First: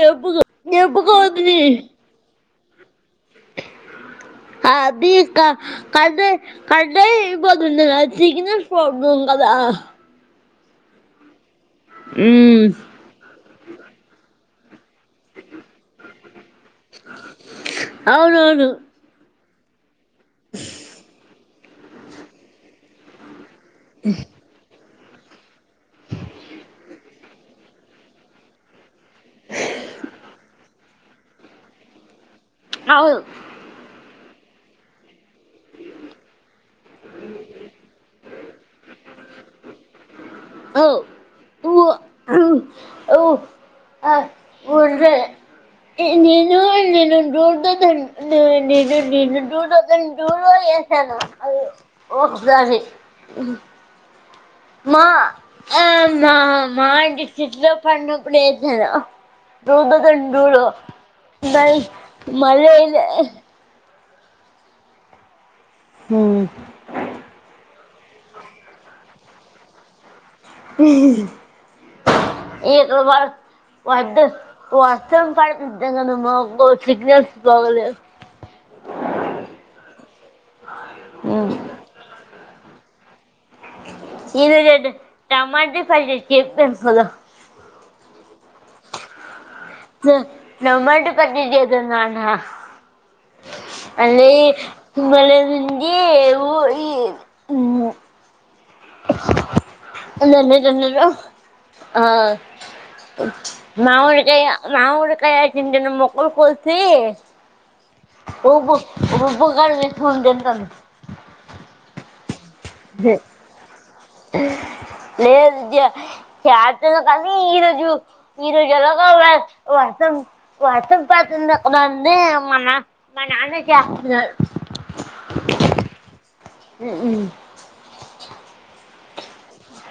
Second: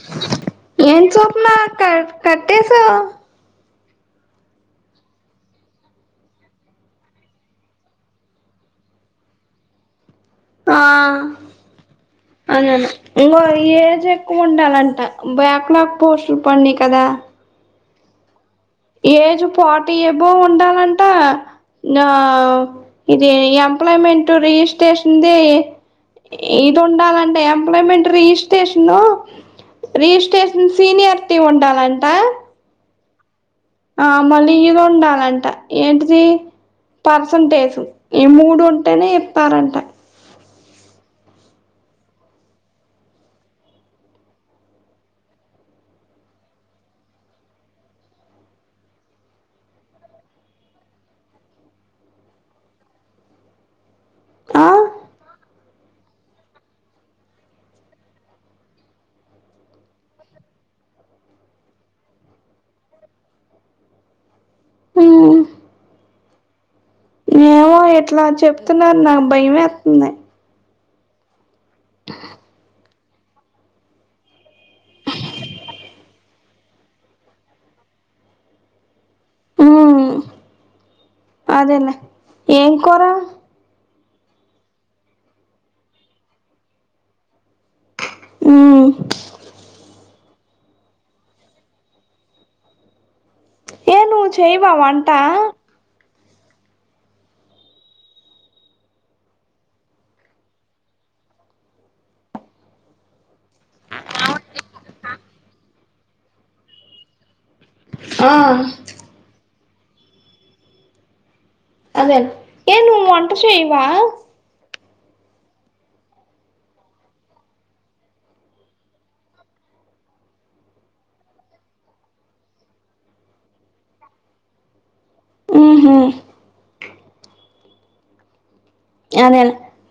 చెప్పుకో ఏం చెప్పుకోంది చదవత్తున్నవ్ అక్క కట్టేశావ్ అది క కట్టయ్ కట్టే అయిపోతుంది చిగినల్ ప్రాబ్లెమ్ కద్ దా ఆ అద మ్మ్ ఇంకో ఏజ్ ఎక్కువ ఉండాలం బ్యాక్ లాగ్ పోస్టులు పడిని కదా అవునవును ఏజ్ ఫార్టీ ఎబో ఉండాలంటే నా ఇది ఎంప్లాయ్మెంట్ రీష్ టేషన్ ది ఇది ఉండాలంట ఎంప్లాయ్మెంట్ రిజిస్టేష్ న్ రిజిస్ట్రేషన్ సీనియర్టీ ఉండాలంట అవును ఆ మళ్ళీ ఇద ఉండాలంట ఏంటిది పర్సంటేజ్ ఈ మూడు ఉంటేనే చెప్పారంట [unintelligible] [unintelligible] నేను నేను [inaudible] నేను నేను [inaudible] చేసాను ఓక్ దానే ఆ మా ఆమా అంటి చిట్లో పన్నప్పుడు ఏసాను టు థౌసండ్ టు లో మల్ మళ్లయిందె ఉమ్ ఉమ్ పో ఎట్లా చెప్తున్నారు నాకు భయమేతుంది [unintelligible] వర్ద వర్షం పడితే కదా మబ్బు సిగ్నల్స్ బాగోలేవ్ ఉమ్ అదేలే ఏం కూర ఇది గ టమాట పచ్ చెప్ ఎంకొలు ఉమ్ స్ టమ్మాట చేతున్నాను ఏ నువ్వు అది చేయవా వంట భలే ఉంది ఊ ఈ ఉమ్ ఇవ్వెన్ని జన్నలో ఆ మావఊరి కయ, నా ఊరి కయ చిన్న చిన్న మొక్కలు కోసి ఆ రుబూ రుబ్బుకలు ఎతుకుంట [unintelligible] దే ఏ ను వంట చేయవా? ఉమ్ లేదు విద్య, చేతను కనీ ఈ రజు, ఈ రోజు ఎలాగో వ వసం వసం తాతుంది మా నా మా నాన్న చేస్తున్నారు. ఉహు ఉమ్ అదే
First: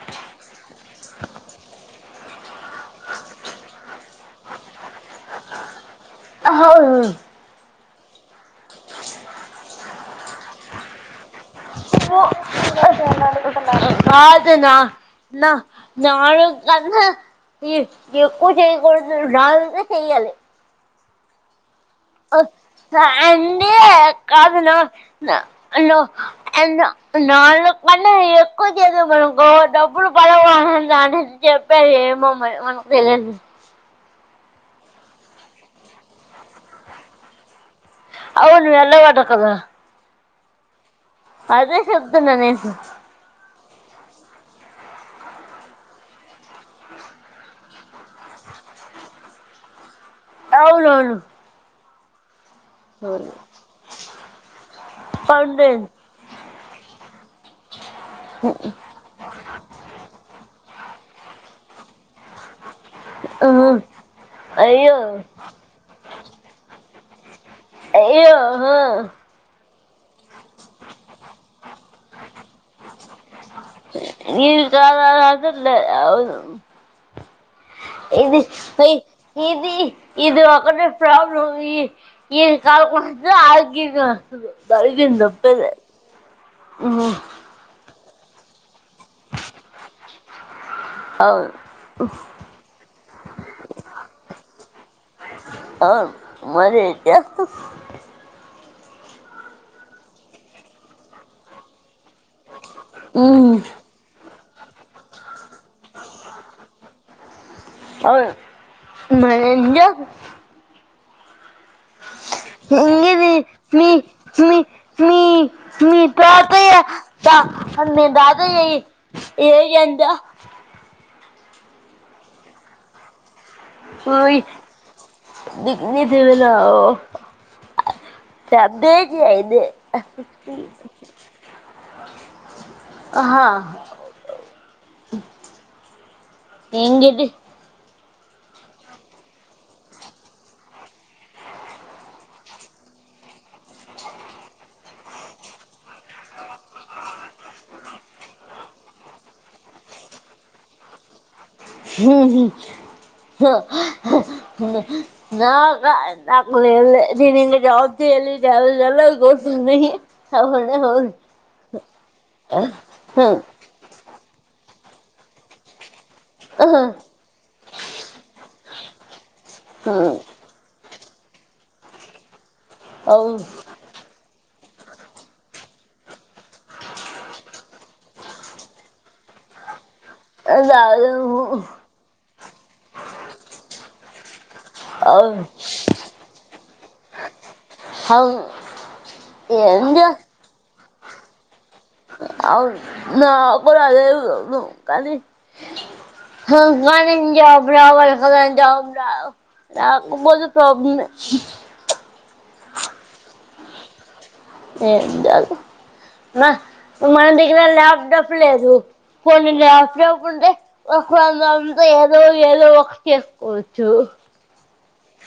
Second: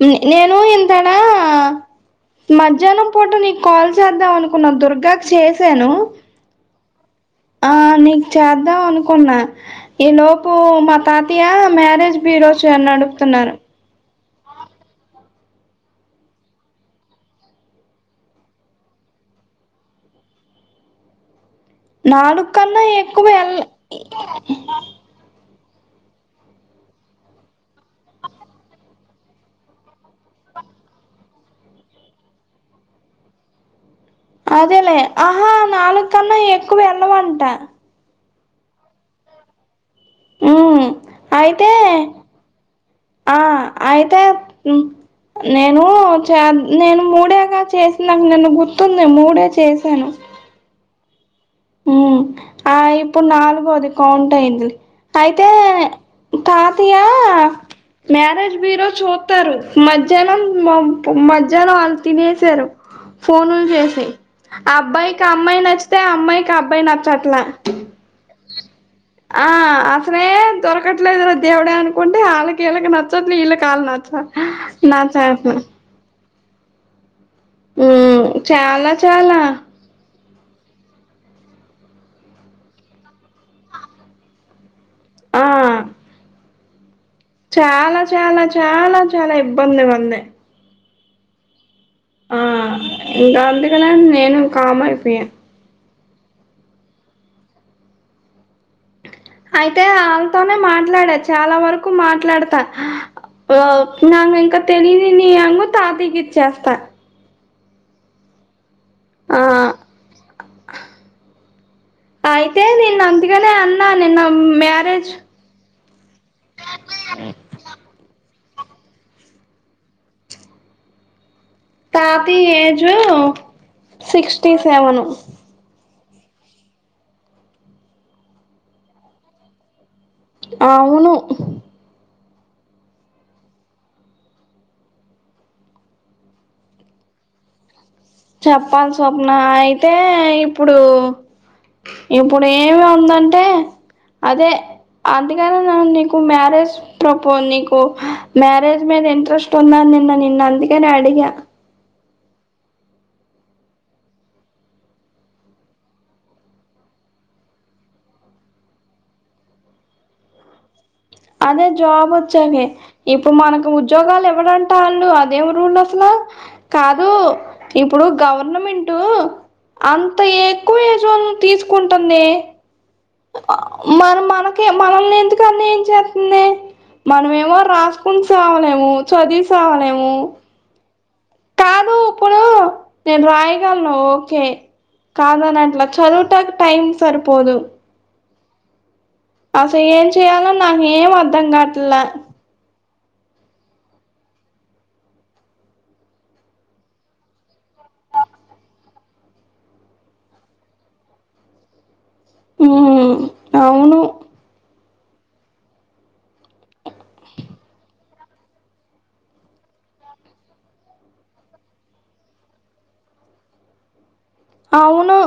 నే నేను ఎం మధ్యాహ్నం పూట నీకు కాల్ చేద్దాం అనుకున్న, దుర్గాకు చేసాను. అహోవు ఆ నీకు చేద్దాం అనుకున్నా, ఈ లోపు మా తాత తయ్యా మ్యారేజ్ బ్యూరో చెయ్ అన్నడుగుతున్నారు. కాదునా న నాను అన్న ఈ ఎక్కువ చేయకూడదు నాలుగే చెయ్యాలి. ఓ నాలుగు కన్నా ఎక్కువ ఎల్ అండి కాదునో నో ఎన్నో నాలుగు కన్నా ఎక్కువ చేసామనుకో డబ్బులు పడ్ చెప్పారు ఏమో మరి మనకు తెలిదు. అదేలే, ఆహా నాలుగు కన్నా ఎక్కువ వెళ్ళవంట అవును వెళ్ళవట కదా ఉమ్ అయితే అదే చెప్తున్నా నేను ఆ అయితే మ్ నేను చ నేను మూడేగా చేసిన అసలు నిన్న గుర్తుంది మూడే చేశాను. అవునవును. ఉమ్ ఆ ఇప్పుడు నాలుగోది కౌంట్ అయింది. అయితే పండుంది కాతీయ మ్యారేజ్ బ్యూరో చూత్తారు, మధ్యాహ్నం మ మధ్యాహ్నం ఆళ్ళు తినేసారు. ఫోనులు చేసి, ఆ అయ్యో అబ్బాయికిఆ అమ్మాయి నచ్చితే, ఆ అమ్మాయి అబ్బాయి నచ్చట్లా అయ్యో ఆ అసలే దొరకట్లేదు రా దేవుడ అనుకుంటే, వాళ్ళకిళ్ళకి నచ్చదు, ఇళ్ళకి నీది త్యకాల అదలే అవును మ్మ్ ఇది చాలా ఏయ్ చాలా ఇది ఇది ఒకటే ప్రాబ్లమ్ ఈ కల్ నచ్చదు, ఆళ్ళ కీళ్లకి జరిగింది ఆ ఒకటోదే ఉమ్ చాలా చాలా, చాలా చాలా ఇబ్బంది గుంది. అవు ఆ ఎంత అంతకన్న నేను కామైపోయా అవును మరి ఇక అయితే వాళ్ళతోనే మాట్లాడ, చాలా వరకు మాట్లాడతా ఉమ్, ఆ నాకు ఇంకా తెలిదు నీ అంగ తాతకి ఇచ్చేస్తా. అవు మ ఆ ఇంకా అయితే నిన్న ఇంగిది అందుకనే ఇది అన్నా మి నిన్న మి మ్యారేజ్ మీ మీ పేతయ్య త మీ తాతయ్య ఏజ్ ఎంత? తాతయ్య ఏజు సిక్స్టీ సెవెను. ఎన్ని దివెన ఓ డెబ్బై కి అయిదే అవును ఆహా ఎందిది చెప్పాలి స్వప్న అయితే ఇప్పుడు ఇప్పుడు ఏమి ఉందంటే అదే అందుకనే నీకు మ్యారేజ్ ప్రపో నీకు మ్యారేజ్ మీద ఇంట్రెస్ట్ ఉంద నిన్న నిన్ను అందుకనే అడిగా ఉహు నా నాకుళ్ళ నీను ఇవ [unintelligible] అదే జాబ్ వచ్చాకే ఇప్పుడు మనకు ఉద్యోగాలు ఇవ్ వడంట వాళ్ళు అదేం రూల్ అసలా కాదు ఇప్పుడు గవర్నమెంట్ అంత ఎక్కువ తీసుకుంటుంది అవును మరి మనక్ కే మనల్ని ఎందుకు అన్యాయం చెత్తంది మనమేమో రాసుకుని సవలేము చదివి సవలేము అది అవ్వదు కాదు ఇప్పుడు నేను రాయగలను ఓకే అవును కాదనట్లా చదువుటాకి టైమ్ సరిపోదు అవును అసలు ఏం చెయ్యాలో నాకు ఏం అర్థం కాట్లా [unintelligible] కానీ జాబ్ రావాలి కదా జాబ్ రావా రాకపోతే ప్రాబ్లెమ్ ఏ ఉహూ అవును [unintelligible] పోని లాప్టాప్ వుంటే ఒకందంతో ఏదో ఏదో ఒకటి చేసుకోవచ్చు అవును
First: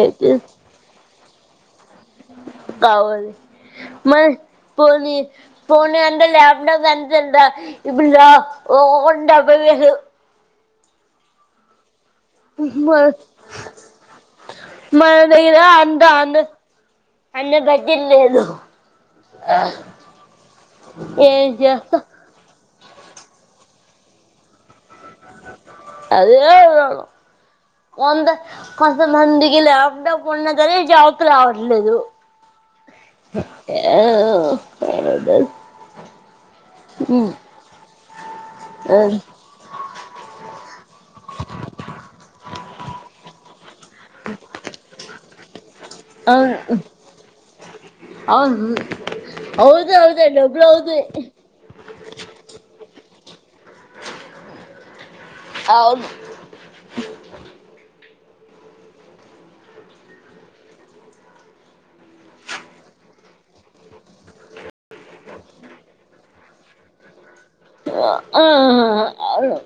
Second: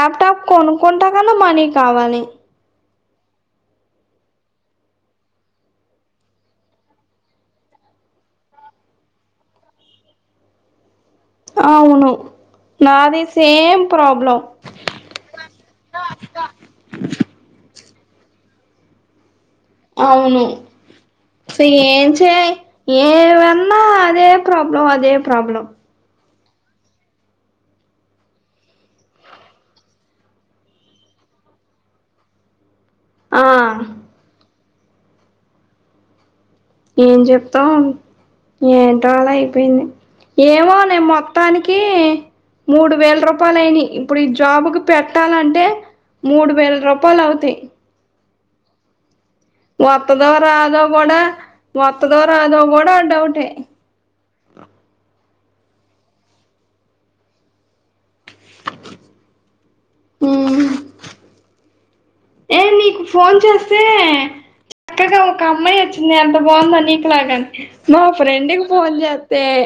ఏది కొనుక్కుంటా కన్నా మని కా కావాలి కావాలి [unintelligible] ఒకొక్కటి డబ్బే వేలు అవును మన నాది సేమ్ ప్రాబ్ మన దగ్గర అంద అన్న అన్న దగ్ వీల్లేదు అవును ఏం స చేస్తాం ఏం చే ఏమన్న అదే ప్రాబ్లం అదే ప్రాబ్లం [unintelligible] కొంద కొంతమందికి లాప్టాప్ ఉన్నా గానీ జాబ్కి రావట్లేదు ఆ [inaudible] ఏం చెప్తాం ఏంటో అలా అయిపోయింది ఏమోనే మొత్తానికి మూడు వేలు రూపాయలు అయినయి ఇప్పుడు ఈ జాబ్కి పెట్టాలంటే మూడు వేలు రూపాయలు అవుతయి [inaudible] వత్తదో అవుతాయి డబ్బులు రాదో అవుతాయి కూడా వత్తదో రాదో కూడా డౌట్ఏ అవును ఉహ్ ఏ మీకు ఫోన్ చేస్తే చక్కగా ఒక అమ్మాయి వచ్చింది ఎంత బావుందో నీకులాగాని నో ఫ్రెండ్కి ఫోన్ చేత్తే అవును